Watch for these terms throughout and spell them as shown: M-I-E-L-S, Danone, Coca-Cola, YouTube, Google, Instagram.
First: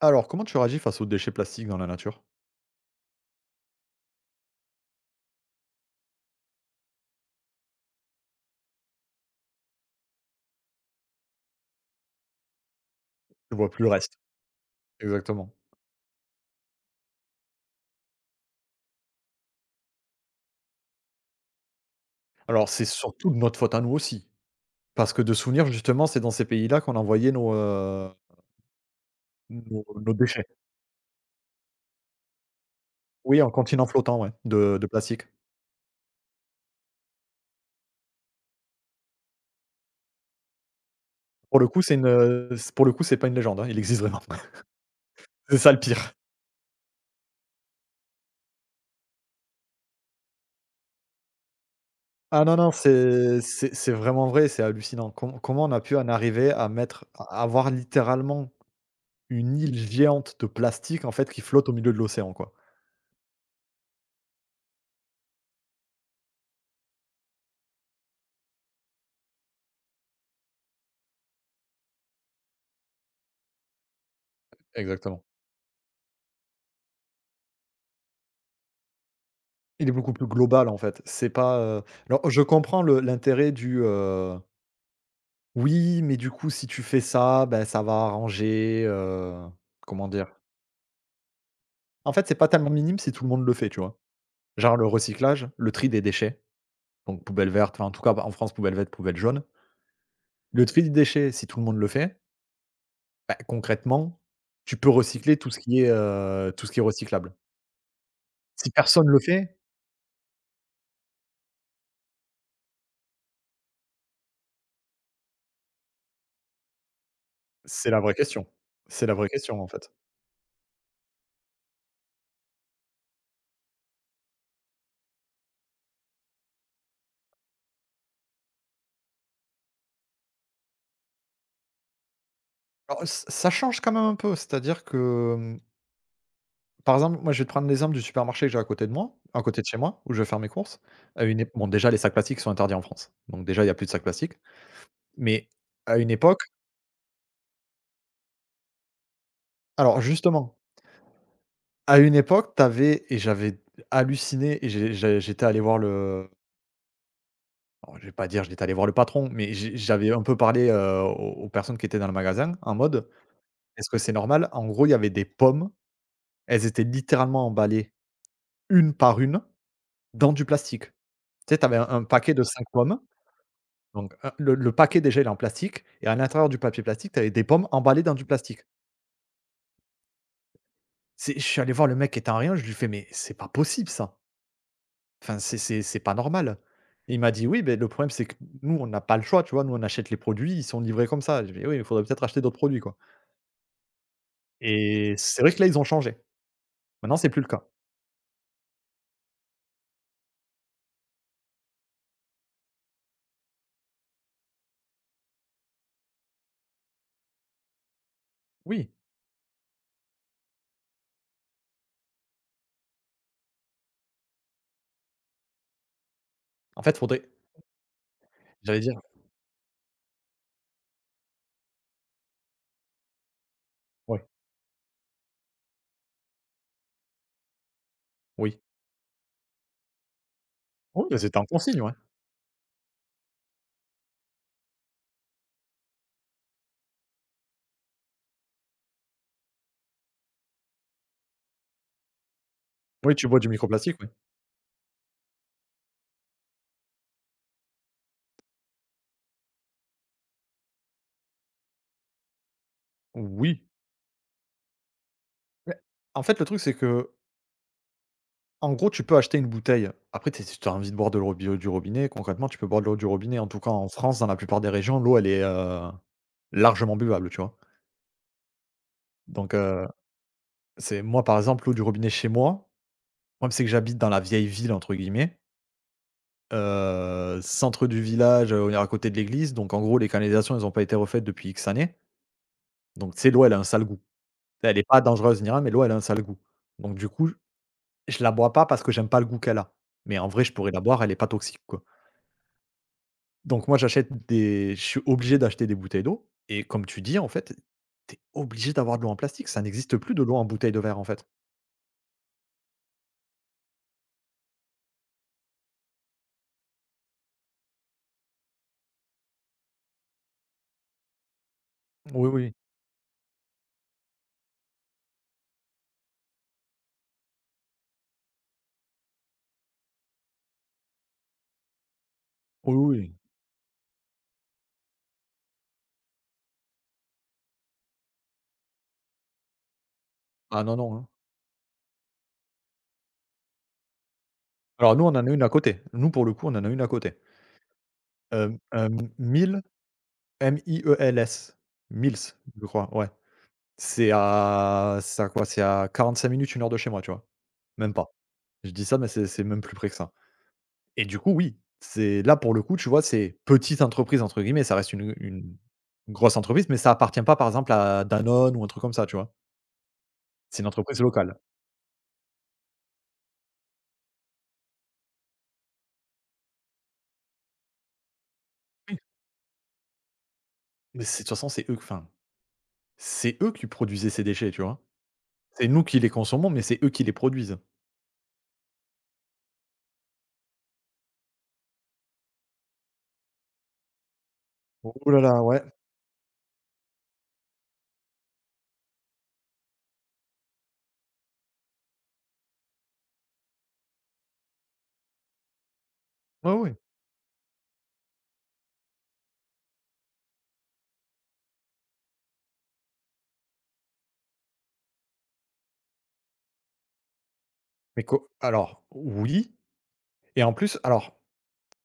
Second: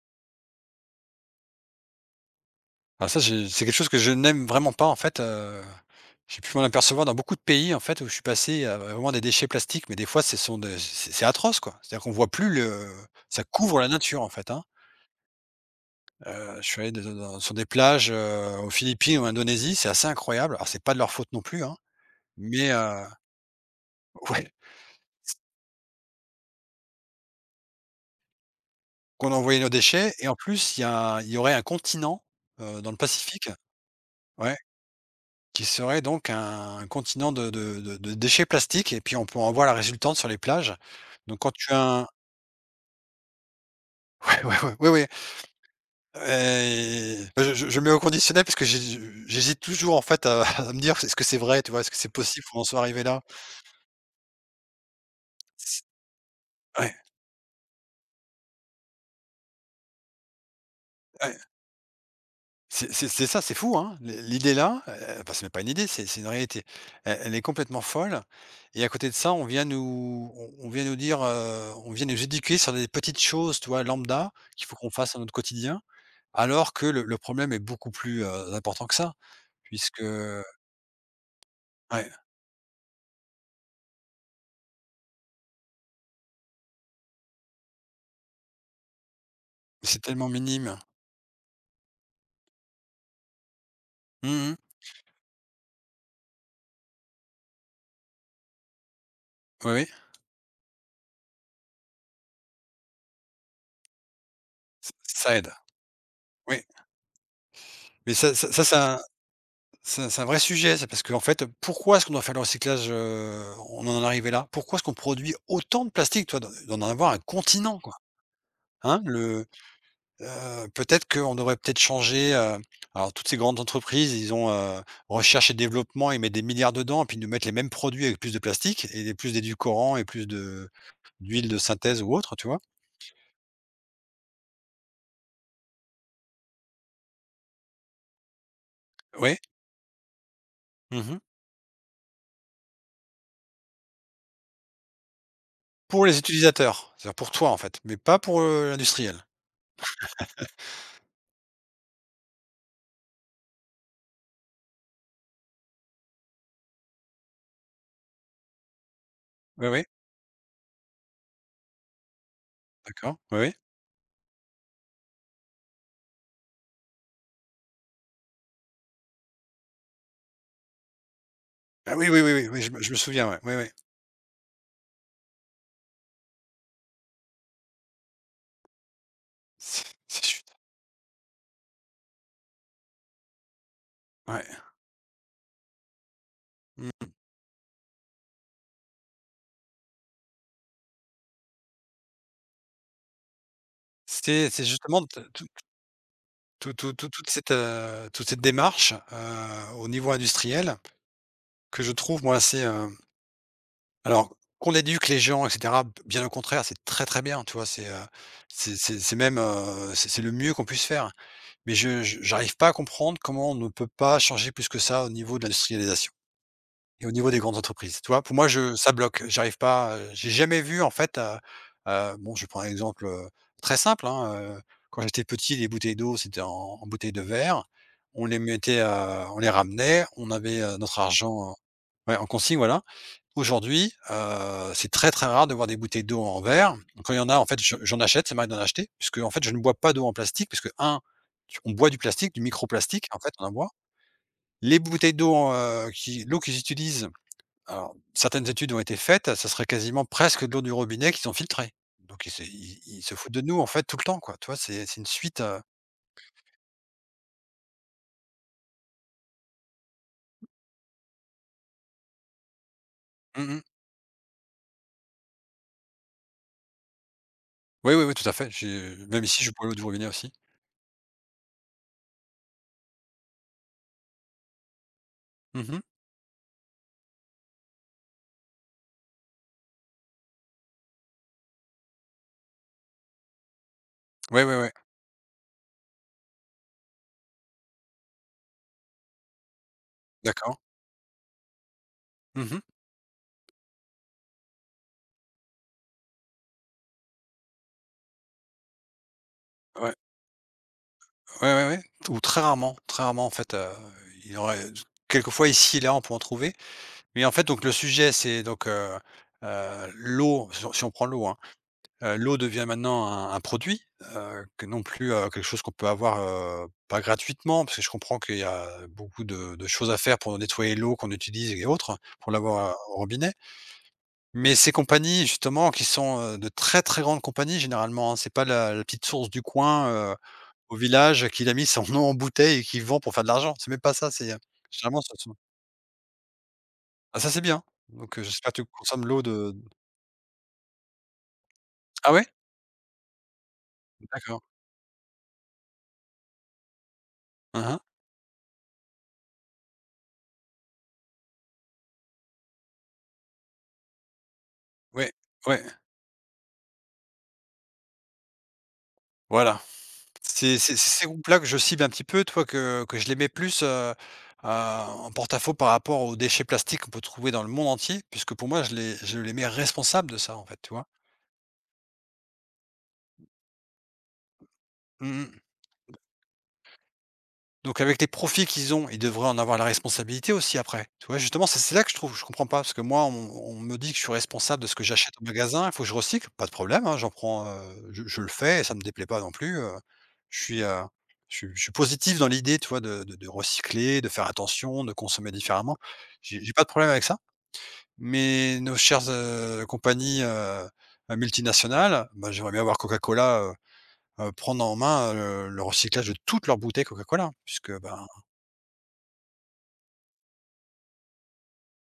Alors, comment tu réagis face aux déchets plastiques dans la nature? Ah ça, j'ai c'est quelque chose que je n'aime vraiment pas en fait, j'ai pu m'en apercevoir dans beaucoup de pays en fait où je suis passé à vraiment des déchets plastiques, mais des fois ce sont des c'est atroce quoi. C'est-à-dire qu'on voit plus le ça Tu vois couvre plus la le reste. nature en fait, hein. Exactement. Je suis allé de dans sur des plages, aux Philippines ou en Indonésie, c'est assez incroyable. Alors c'est pas de leur faute non plus, hein, Alors, mais c'est surtout de notre faute à nous aussi. ouais, Parce que de souvenir, justement, c'est dans ces pays-là qu'on envoyait nos, heu, qu'on a envoyé nos nos déchets nos et en déchets. plus il y aurait un continent, dans le Oui, Pacifique en continent flottant, ouais, ouais. de plastique. Qui serait donc un continent de déchets plastiques et puis on peut en voir la résultante sur les plages. Donc quand Pour le tu coup, as c'est une, un c pour le coup, c'est pas une légende, hein, il existe vraiment. ouais, ouais, ouais, oui, oui, C'est ça le pire. et bah, je mets au conditionnel parce que j'hé j'hésite toujours en fait à à me dire: «Est-ce que c'est vrai?» Tu vois? «Est-ce que c'est Ah possible non, qu'on en non, soit arrivé là?» c'est vraiment vrai, c'est hallucinant. Comment on a C pu en arriver ouais, à avoir littéralement une île géante de plastique, en fait, ouais, qui flotte au milieu de l'océan, quoi. c'est c'est ça, c'est fou, hein. L'idée là, enfin, c'est même pas une idée, c'est une réalité. Elle est complètement folle et à côté de ça, on vient nous dire, on vient nous éduquer sur des petites choses, tu vois, lambda, qu'il faut qu'on fasse dans Exactement. notre quotidien. Alors que le problème est beaucoup plus, important que ça, Il est puisque beaucoup plus global, en fait. C'est pas, ouais, alors je comprends le l'intérêt du: «Oui, mais du coup, si tu fais ça, ben ça va arranger», c'est comment tellement dire? minime. En fait, c'est pas tellement minime si tout le monde le fait, tu vois? Mmh. Genre le recyclage, le tri des déchets, donc poubelle verte, enfin, en tout cas, bah, en France, poubelle verte, poubelle jaune. Oui, oui, Le tri des déchets, si tout le monde le fait, bah, concrètement, tu peux recycler ça aide, oui. tout ce qui est recyclable. Mais ça Si c'est un personne le fait, c'est un vrai sujet, ça, parce qu'en fait, pourquoi est-ce qu'on doit faire le recyclage, on en est arrivé là? Pourquoi est-ce qu'on produit autant de plastique? Toi, d'en avoir un continent, c'est quoi, la vraie question. hein? C'est la vraie Le, question, en fait. Peut-être qu'on devrait peut-être changer, alors toutes ces grandes entreprises, ils ont, recherche et développement, ils mettent des milliards dedans, et puis ils nous mettent les mêmes produits avec plus de plastique et plus d'édulcorants et plus de d'huile de synthèse ou autre, tu vois? Alors, ç ça change quand même un peu, c'est-à-dire que, hem, par exemple, moi, je vais te prendre l'exemple du supermarché que j'ai à côté de moi, Oui. à côté de chez moi, où je vais faire mes courses. Mmh. À une ép Bon, déjà, les sacs plastiques sont interdits en France, donc déjà, il y a plus de sacs plastiques, mais à Pour une les époque utilisateurs, c'est-à-dire pour toi, en fait, mais pas pour, l'industriel? alors justement, à une époque, tu avais et j'avais halluciné et j'étais allé voir le. Alors, je vais pas dire, je j'étais allé voir le patron, mais Oui, j'ai oui, j'avais un peu parlé, aux personnes qui étaient dans le magasin en mode: d'accord, oui, oui. «Est-ce que c'est normal?» En gros, il y avait des pommes, elles étaient littéralement emballées une par une dans du plastique. Tu sais, tu avais un Ah un oui, oui, oui, paquet de oui, oui, 5 je me pommes, souviens, ouais, oui, oui. donc le paquet déjà il est en plastique et à l'intérieur du papier plastique, tu avais des pommes emballées dans du plastique. C'est c'est chut, C'est Je suis allé voir le mec qui était en rien. Je lui fais: «Mais c'est pas possible ça, ouais. enfin c'est pas normal». Mmh. Il m'a dit: «Oui, beh, le problème c'est que nous on n'a pas le choix, tu vois? Nous on achète les produits, ils sont livrés comme ça». J'ai fait: «Oui, il faudrait peut-être acheter d'autres produits quoi». C'est justement Et t c'est vrai que là, ils ont changé. Maintenant, c'est plus le cas. Toute cette démarche, au niveau industriel que je trouve moi assez, alors qu'on éduque les gens et cetera, bien au contraire, c'est très, très bien, tu vois? C'est, Oui, c'est même, c'est le mieux qu'on puisse faire. Mais je j'arrive pas à comprendre comment on ne peut pas changer plus que ça au niveau de l'industrialisation en fait, et au faudrait niveau des grandes entreprises. Tu vois? Pour moi, je j'allais ça dire, bloque. J'arrive pas, j'ai jamais vu en fait, bon, je prends un exemple, très simple, ouais, hein, quand j'étais petit, les bouteilles d'eau, c'était en en bouteilles de verre. On les oui. mettait, on les ramenait, on avait, notre Oui, bah, c'était en argent, consigne, ouais. ouais, en consigne, voilà. Aujourd'hui, c'est très, très rare de voir des bouteilles d'eau en verre. Donc, quand il y en a, en fait, je j'en achète, ça m'arrive d'en acheter, puisque en fait, je ne bois pas d'eau en plastique, puisque un, tu on boit du plastique, du microplastique, Oui, en tu fait, bois on du en boit. microplastique, ouais. Les bouteilles d'eau, qui l'eau qu'ils utilisent, alors certaines études ont été faites, ça serait quasiment presque de l'eau du robinet qu'ils ont filtrée. Donc ils se foutent de nous, Oui. en fait, tout le temps, quoi. Tu vois? C'est une suite, Mais en fait, le truc, c'est que, en gros, tu peux acheter une bouteille. Après, tu si tu as envie de boire de l'eau bio du robinet, concrètement, tu peux boire de l'eau du robinet. En mmh tout cas, mh. en France, dans la plupart des régions, l'eau, elle est largement buvable, tu vois? Oui, oui, oui, tout à fait. J'ai même ici, je Donc, bois l'eau du robinet aussi. c'est moi, par exemple, l'eau du robinet chez moi, le c'est que j'habite dans la «vieille ville», entre guillemets. Mmh oui, Centre du village, on est à côté de l'église, donc en gros, les canalisations, elles ont pas été refaites depuis X années. Donc tu sais, l'eau, elle a un sale goût. oui. Ouais, ouais. Elle est pas dangereuse ni rien, mais l'eau, elle a un sale goût. Donc du coup, je la bois pas parce que j'aime pas le goût qu'elle a. Mais en vrai, je D'accord. pourrais la boire, elle est pas toxique, quoi. Mmh. Donc moi, j'achète des je suis obligé d'acheter des bouteilles d'eau et comme tu dis, en fait, tu es obligé d'avoir de l'eau en plastique. Ça Ouais. n'existe plus de l'eau en bouteille de verre, en fait. Ouais, ouais, ouais, ou très rarement en fait, il y aurait quelquefois ici et là on peut en trouver, mais en fait donc le sujet c'est donc, l'eau, si on prend l'eau, hein, Oui, l'eau oui. devient maintenant un produit, que non plus, quelque chose qu'on peut avoir, pas gratuitement parce que je comprends qu'il y a beaucoup de choses à faire pour nettoyer l'eau qu'on utilise et autres, pour l'avoir, Oui, au oui. robinet. Mais ces compagnies justement qui sont, de très, très grandes compagnies généralement, hein, c'est pas la petite source du coin, Ah au non, non, hein. village qu'il a mis son nom en bouteille et qu'il vend pour faire de l'argent. C'est même pas ça, c'est, Alors généralement nous, on ce en a sont une à côté. Nous, pour le coup, on en a une à côté. ah ça c'est bien, donc j'espère que tu consommes Un l'eau de MIELS. ah ouais? Mills, je crois, ouais. C'est D'accord. à c'est à quoi? C'est à 45 minutes, une heure de chez moi, tu vois? Hein hein. Même pas. Je dis ça, mais c'est même plus près que ça. Et du coup, oui, c'est là, pour le coup, tu vois, c'est «petite entreprise» entre guillemets, ça reste Ouais, une ouais, grosse entreprise, mais ça appartient pas, par exemple, à Danone ou un truc comme ça, tu vois? voilà. C'est une C'est entreprise ces locale. groupes-là que je cible un petit peu, tu vois? Que je les mets plus, à en porte-à-faux par rapport aux déchets plastiques qu'on peut trouver dans le monde entier, puisque pour moi Oui. je les mets responsables de ça, en fait, tu vois? Mais c'est de toute façon, c'est eux enfin, c'est eux qui produisaient ces déchets, tu vois? Mmh mh. C'est nous qui les consommons, mais c'est eux qui les produisent. Donc avec les profits qu'ils ont, ils devraient en avoir la responsabilité aussi après. Tu vois? Justement, c'est là que je trouve je comprends pas parce que moi, on me dit que je suis responsable de ce que Oh j'achète là au là, ouais. magasin, il faut que je recycle, pas de problème, hein, j'en prends, je le fais et ça me déplaît pas non plus. Je suis, je suis positif dans l'idée, tu vois, de recycler, de faire attention, de consommer différemment. Ouais, J'ai pas de ouais. problème avec ça, mais nos chères, compagnies, multinationales, bah, j'aimerais bien voir Coca-Cola, prendre en main, le recyclage de toutes leurs bouteilles Coca-Cola, puisque, Mais ben co alors, oui et en plus alors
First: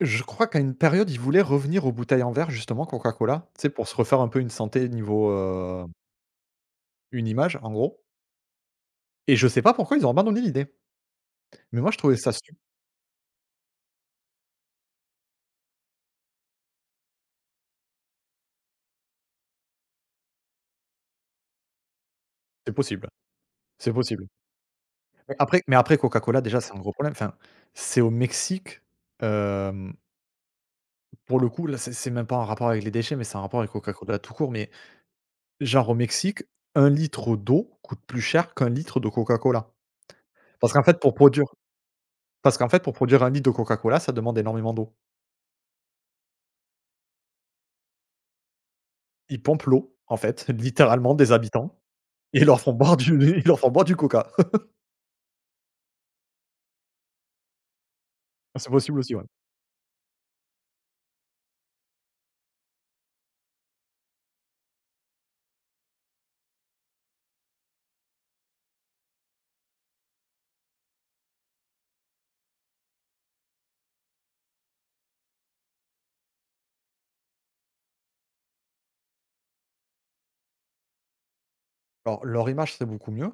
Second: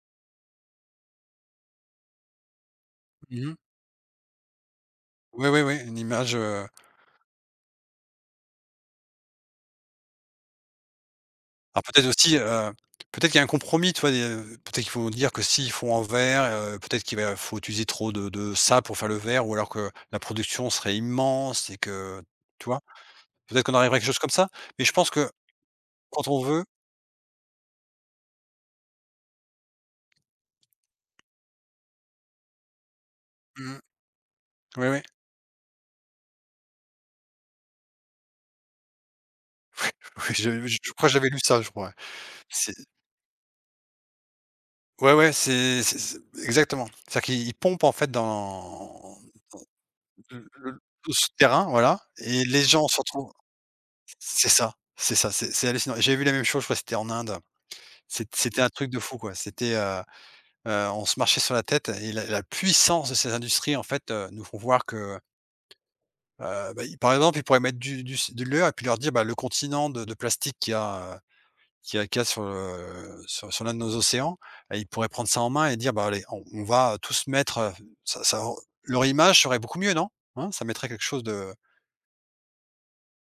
je crois qu'à une période, ils voulaient revenir aux bouteilles en verre justement, mmh Coca-Cola, mh. tu sais, pour se refaire un peu une santé niveau, Ouais, ouais, ouais, une image, une image en gros et je sais pas pourquoi ils ont abandonné l'idée. Mais alors moi je peut-être trouvais ça aussi, sup peut-être qu'il y a un compromis, tu vois? Des, peut-être qu'ils vont dire que s'ils font en verre, peut-être qu'il va faut utiliser trop de ça pour faire le verre ou alors que la production serait immense et que tu C'est vois? possible, Peut-être qu'on c'est arriverait à quelque chose possible. comme ça? Mais je pense que Mais après quand Coca-Cola on déjà veut c'est un gros problème, enfin, c'est au Mexique, hem, pour le coup là c'est même pas en rapport avec les déchets, mais c'est un rapport avec mmh, Coca-Cola tout court, mais oui, oui. genre au Mexique, un litre d'eau coûte plus cher qu'un litre de Coca-Cola. Oui, je Parce je qu'en je fait crois que pour j'avais lu produire ça, je crois, ouais. parce qu'en C'est fait pour produire un litre de Coca-Cola, ça demande énormément d'eau. ouais, ouais, c'est exactement. C'est-à-dire qu'ils pompent en fait dans Ils pompent l'eau, en fait, le le le littéralement des souterrain, habitants voilà et et ils leur les font gens boire se du retrouvent ils leur font boire du coca. c'est ça, c'est ça, c'est hallucinant. J'ai vu la même chose, je crois que c'était en Inde. C'était C'est un truc possible de aussi, fou ouais. quoi. C'était, on se marchait sur la tête et la puissance de ces industries en fait, nous font voir que, bah, ils par exemple, ils pourraient mettre du de l'heure et puis leur dire: «Bah, le continent de plastique qu'il y a, qu'il y a sur, sur l'un de nos océans», et ils pourraient prendre ça en main et dire: «Bah, allez, on va tous mettre, ça ça leur image serait beaucoup mieux, non? Hein? Ça mettrait quelque chose de Alors leur image, c'est beaucoup mieux,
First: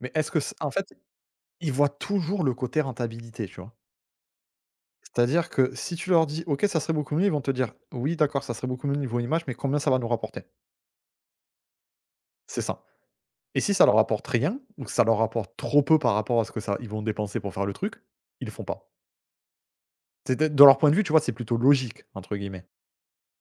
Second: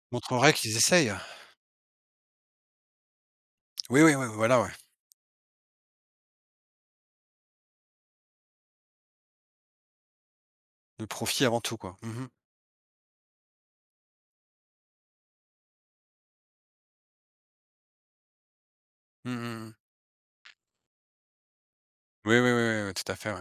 mais est-ce que montrerait c en qu'ils fait, essayent. ils voient toujours le côté rentabilité, tu vois? Oui, oui, oui, voilà, ouais. C'est-à-dire que si tu leur dis: «OK, ça serait beaucoup mieux», ils vont te dire: «Oui, d'accord, ça serait beaucoup mieux niveau image, mais combien ça va nous rapporter?» Le profit avant tout quoi. Mmh. C'est ça et si ça leur rapporte rien ou que ça leur rapporte trop peu par rapport à ce que ça ils vont dépenser pour faire le truc, ils le font pas. Mmh mh mh. C'est peut-être de leur point de vue, tu vois, c'est plutôt «logique» entre Oui, oui, guillemets, oui, oui, tout à fait, ouais.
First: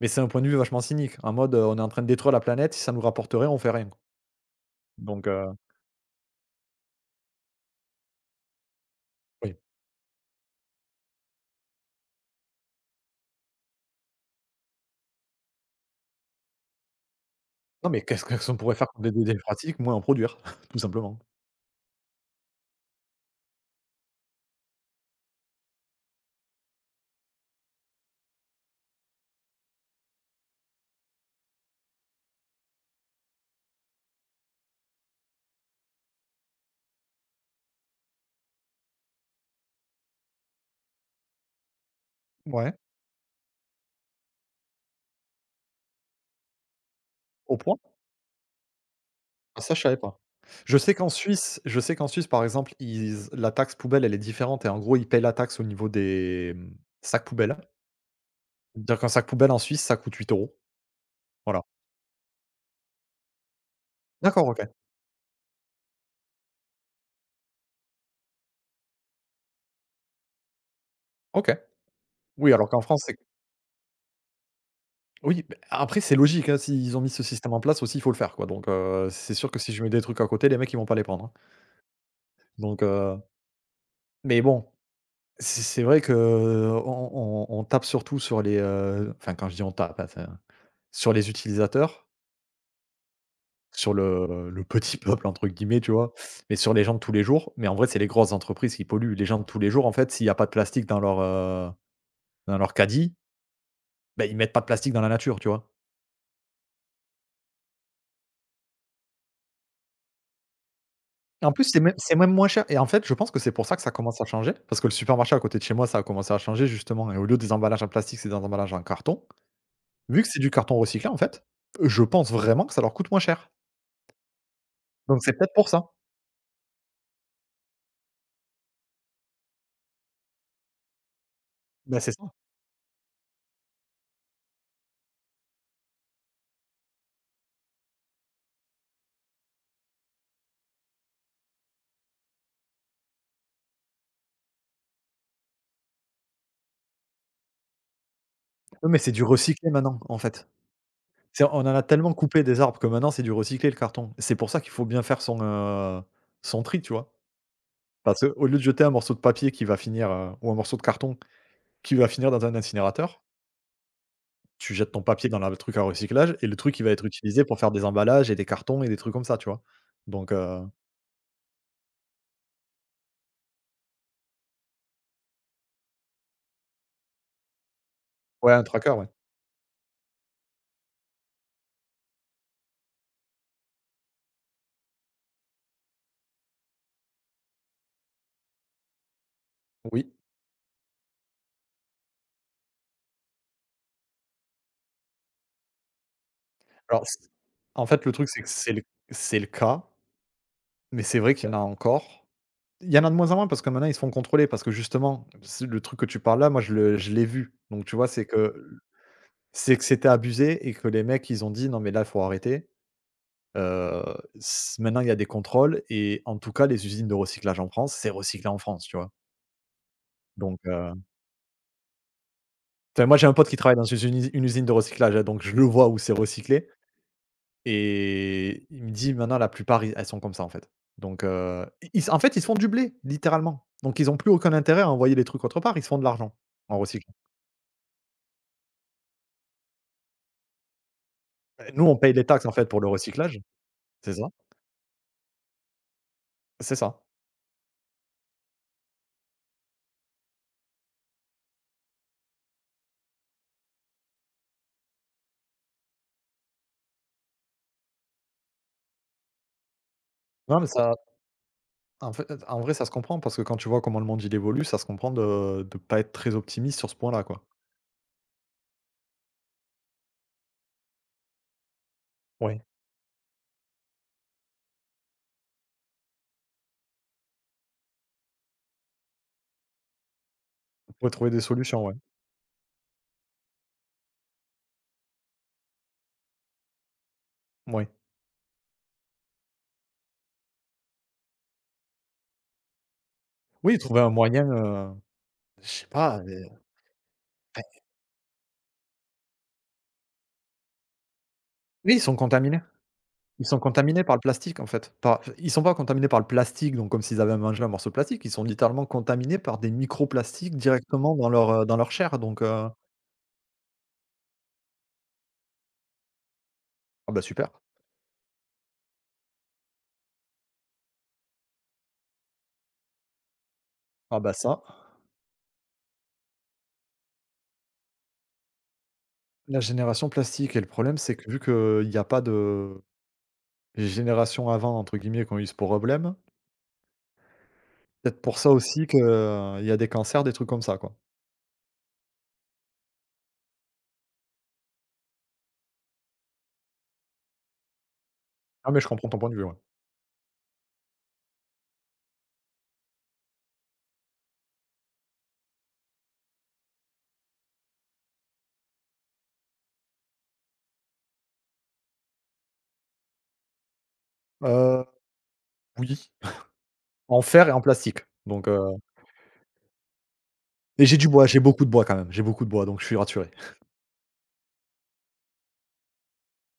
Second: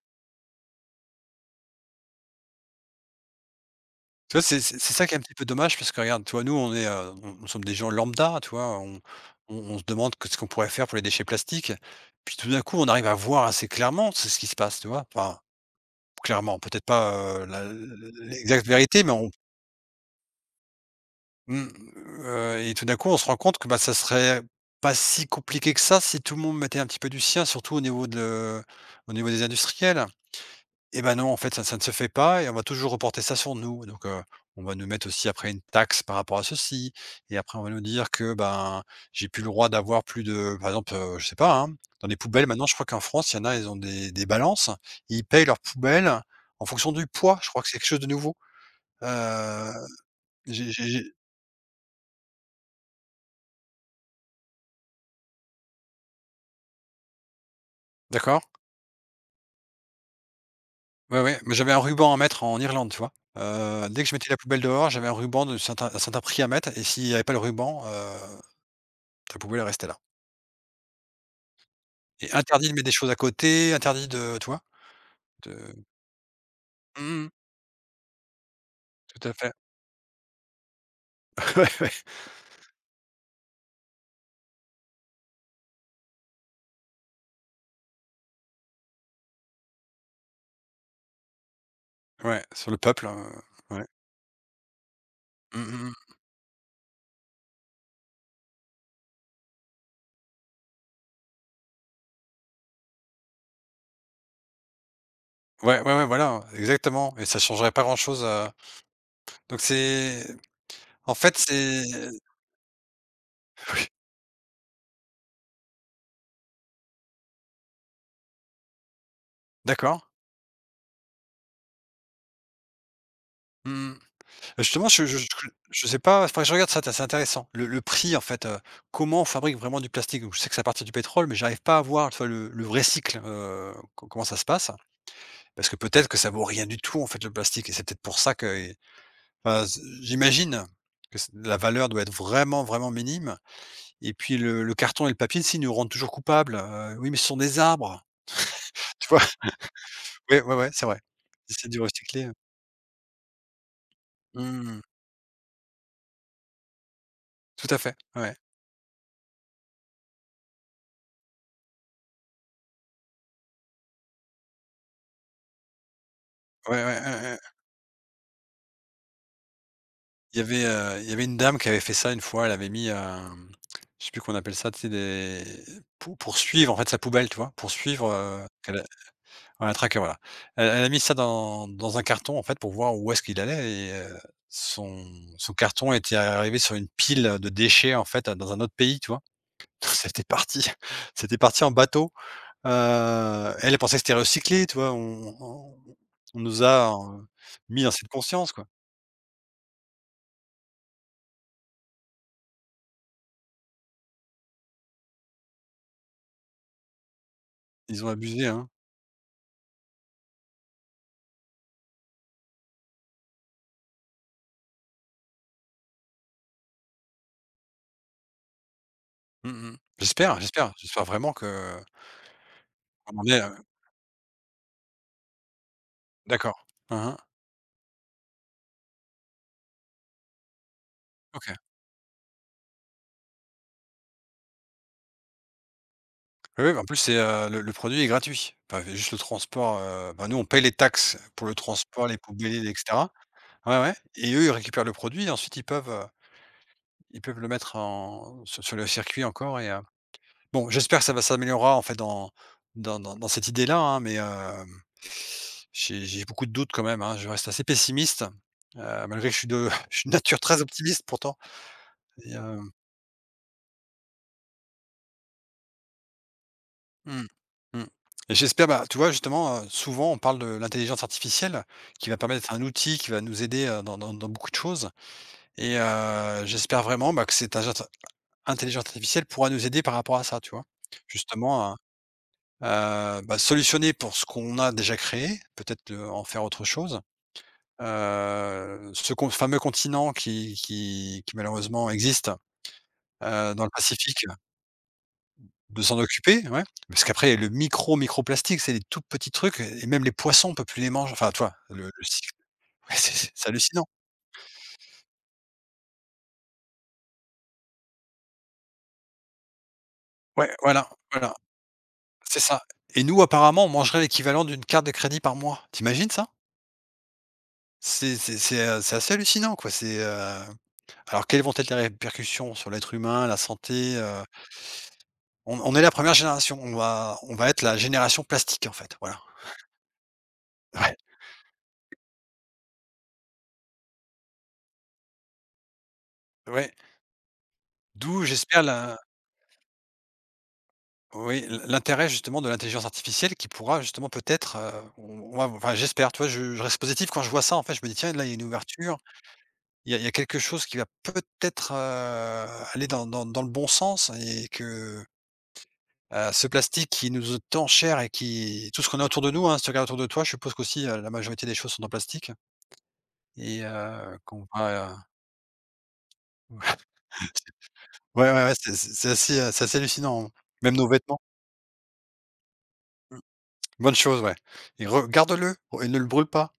mais c'est un point de vue vachement cynique, en mode, on est en train de détruire la planète, si ça nous rapporterait, on fait rien. Tu vois, c'est ça qui est un Donc petit peu heu dommage parce que regarde, tu vois, nous, on est, on nous sommes des gens lambda, tu vois? Oui. On se demande que ce qu'on pourrait faire pour les déchets plastiques. Puis tout d'un coup, on arrive à voir assez clairement c'est ce qui se passe, tu vois? Enfin, clairement, peut-être pas, la Non, mais qu'est-ce qu'on l'exacte pourrait faire vérité, pour mais aider on les pratiques, moins en produire, tout simplement. mmh, et tout d'un coup, on se rend compte que, bah, ça serait pas si compliqué que ça si tout le monde mettait un petit peu du sien, surtout au niveau de au niveau des industriels. Eh ben, non, en fait, ça ne se fait pas et on va toujours reporter ça sur nous. Donc, on va nous mettre aussi après une taxe par rapport à ceci et après on va nous dire que, ben, j'ai plus le droit d'avoir plus de par exemple, je sais pas, hein, dans les poubelles maintenant, je Ouais. crois qu'en France, il y en a, ils ont des balances, et ils payent leurs poubelles en fonction du poids. Je Au crois que point? c'est quelque chose de nouveau. Ah Heu, ça, je savais pas. J'ai Je sais qu'en Suisse, par exemple, ils la taxe poubelle, elle est différente et en gros, ils payent la taxe au niveau des, sacs poubelles. d'accord? C'est-à-dire qu'un sac poubelle en Suisse, ça coûte 8 euros. Ouais, ouais, mais Voilà. j'avais un ruban à mettre en Irlande, tu vois? Dès que je mettais la D'accord, poubelle OK. dehors, j'avais un ruban de certain un certain prix à mettre et s'il n'y avait pas le ruban, ta poubelle, restait là. OK. Et Oui, interdit alors de qu'en mettre des France, choses c'est à côté, interdit de tu vois? oui, beh, De après c'est logique, hein, s'ils ont mis ce mmh mh. système en place aussi, il faut le faire, quoi. Donc, Tout à c'est sûr fait. que si je mets des trucs à côté, les mecs, ils vont pas les prendre, hein. Ouais, ouais. Donc heu, mais bon. C'est vrai que, on tape surtout sur les, enfin quand je dis on tape, hein, enfin, sur les utilisateurs, Ouais, sur le peuple, ouais. sur le «petit peuple» entre Mmh guillemets, mh tu mh. vois? Mais sur les gens de tous les jours, mais en vrai, c'est les grosses entreprises qui polluent. Les gens de tous les jours, en fait, s'il n'y a pas de plastique dans leur caddie, ben ils mettent pas de plastique dans la nature, tu vois? Ouais, ouais, ouais, voilà, exactement, et ça changerait pas grand-chose, donc c'est en fait, Et en plus, c'est c'est même c'est même moins cher et en fait, je pense que c'est pour ça que ça commence à changer, parce que le supermarché à côté de chez moi, ça a commencé à changer justement et au lieu des emballages en plastique, c'est des emballages en carton. d'accord. Vu que c'est du carton recyclé, en fait, je pense vraiment que ça leur coûte moins cher. Mmh mh. Justement, je je Donc je c'est peut-être pour je ça. sais pas, faudrait que je regarde ça, tiens, c'est intéressant. Le prix, en fait, comment on fabrique vraiment du plastique? Donc je sais que c'est à partir du pétrole, mais j'arrive pas à Bah, voir, c'est tu ça. vois, le vrai cycle, co comment ça se passe? Parce que peut-être que ça vaut rien du tout, en fait, le plastique, et c'est peut-être pour ça que enfin, z j'imagine que c la valeur doit être vraiment, vraiment minime, et puis le carton et le papier, tu nous rendent toujours coupables, «Oui, mais ce sont des arbres». Oui, mais Tu c'est du vois? recyclé maintenant, en Oui, ouais, fait. ouais, ouais, c'est vrai. C'est On en C'est du a tellement recycler, coupé des arbres que maintenant c'est du recyclé le carton. C'est pour ça qu'il mmh, faut bien faire son tri, tu vois? tout à fait, Parce ouais. qu'au lieu de jeter un morceau de papier qui va finir, ou un morceau de carton qui va finir dans un incinérateur, tu jettes ton papier dans la le truc à recyclage et le truc, il Ouais, va ouais, être ouais, ouais. utilisé pour faire des emballages et des cartons et des trucs comme ça, tu vois? Donc Il y heu, avait, heu, il y avait une dame qui avait fait ça une fois. Elle avait mis, je sais plus qu'on appelle ça, tu sais, des pour suivre en fait sa poubelle, tu vois? Pour suivre, ouais, un qu'elle a tracker, ouais. ouais, un tracker, voilà. Elle a mis ça dans un carton, en fait, pour voir où est-ce qu'il allait. Et son son carton était arrivé sur une pile de déchets, en fait, dans un autre pays, tu vois? Oui. C'était parti c'était parti en bateau. Heu, Elle, elle pensait que c'était recyclé, tu vois? On on nous a, Alors c mis en dans fait, cette le truc, c'est que conscience, quoi. c'est le cas, mais c'est vrai qu'il y en a encore. Il y en a de moins en moins parce que maintenant ils se font contrôler parce que justement, c'est le truc que tu parles là, moi je l'ai vu. Donc tu Ils vois, ont c'est abusé, que hein. c'est que c'était abusé et que les mecs ils ont dit: «Non mais là, il faut arrêter». Heu, s Maintenant il y a des contrôles et en tout cas les usines de recyclage en France, c'est recyclé en France, tu vois? Mmh mh. J'espère, Donc j'espère, heu, j'espère vraiment qu'on enfin moi en j'ai un est, pote qui travaille dans une usine de recyclage, hein, donc je le vois où c'est d'accord. recyclé Hein hein. et il me dit: «Maintenant la plupart, i elles sont comme ça en fait». Donc OK. I ils s En fait, ils se font du blé, littéralement. Donc ils ont plus aucun intérêt à envoyer les trucs autre part, ils se font de l'argent Oui, oui, en bah, en plus, recyclant. c'est, heu, le produit est gratuit. Enfin, juste le transport, bah, nous, on paye les taxes pour le Nous, on transport, paye les les taxes, en fait, poubelles, et pour le cetera. recyclage. Ouais, ouais, C'est ça. et eux, ils récupèrent le produit, et ensuite C'est ça. ils peuvent le mettre en sur le circuit encore. Et bon, j'espère que ça va s'améliorer en fait, dans cette idée-là, hein, mais j'ai beaucoup de doutes quand même, hein. Je reste assez pessimiste, heu, malgré que je suis de je suis de nature Non, très mais ça optimiste pourtant en fait, et en vrai, ça se comprend parce que quand tu vois comment le monde, il évolue, ça se comprend de pas être très optimiste sur ce point-là, mmh. quoi. Mmh. Et j'espère, bah, tu vois, justement, souvent on parle de l'intelligence artificielle qui va permettre d'être Ouais. un outil qui va nous aider, heu, dans beaucoup de choses. Et j'espère vraiment, bah, que cette agence intelligence artificielle pourra nous aider par rapport à ça, tu vois? On pourrait trouver des Justement, solutions, ouais. Bah, solutionner pour ce qu'on a déjà créé, peut-être, en faire autre chose. Moui. Ce con fameux continent qui malheureusement existe, dans le Oui, trouver un Pacifique, moyen, je de sais s'en pas, occuper, ouais, parce qu'après le microplastique, c'est des tout petits trucs, et même les poissons, on peut plus les manger, enfin tu vois? Le oui, ils sont cycle contaminés. ouais, c'est Ils c'est sont hallucinant. contaminés par le plastique, en fait. Par Enfin, ils sont pas contaminés par le plastique, donc comme s'ils avaient mangé un morceau de plastique, ils sont littéralement contaminés par des Ouais, microplastiques voilà, directement voilà, dans leur chair, c'est donc ça, heu et nous apparemment, on mangerait l'équivalent d'une carte de crédit par mois. T'imagines ça? Ah bah, super. C'est c'est assez hallucinant quoi, c'est, alors quelles vont être les répercussions sur l'être humain, la santé, Ah heu? bah, ça. On est la première génération, on va être la génération plastique en fait, voilà. La génération plastique et le Ouais, problème, c'est que vu qu'il y a pas de «génération avant» entre guillemets qui ont eu ce problème, ouais, peut-être d'où pour ça j'espère aussi la qu'il y a des cancers, des trucs comme ça, quoi. oui, l'intérêt justement de l'intelligence artificielle qui pourra justement peut-être, on moi, enfin j'espère, tu vois? Je reste positif quand je vois ça en fait, je me dis: «Tiens là, il y a une Ah mais je ouverture, comprends ton point de vue, ouais. il y a quelque chose qui va peut-être, aller dans le bon sens», et que, ce plastique qui nous est tant cher et qui tout ce qu'on a autour de nous, hein, si tu regardes autour de toi, je suppose qu'aussi, la majorité des choses sont en plastique. Et qu'on Heu, va, oui, en fer et en plastique ouais, ouais, donc ouais, heu c'est c'est assez hallucinant, hein. Même et nos j'ai du vêtements. bois, j'ai beaucoup de bois quand même, j'ai beaucoup de bois donc je suis rassuré. Bonne chose, ouais, et regarde-le, et ne le brûle pas.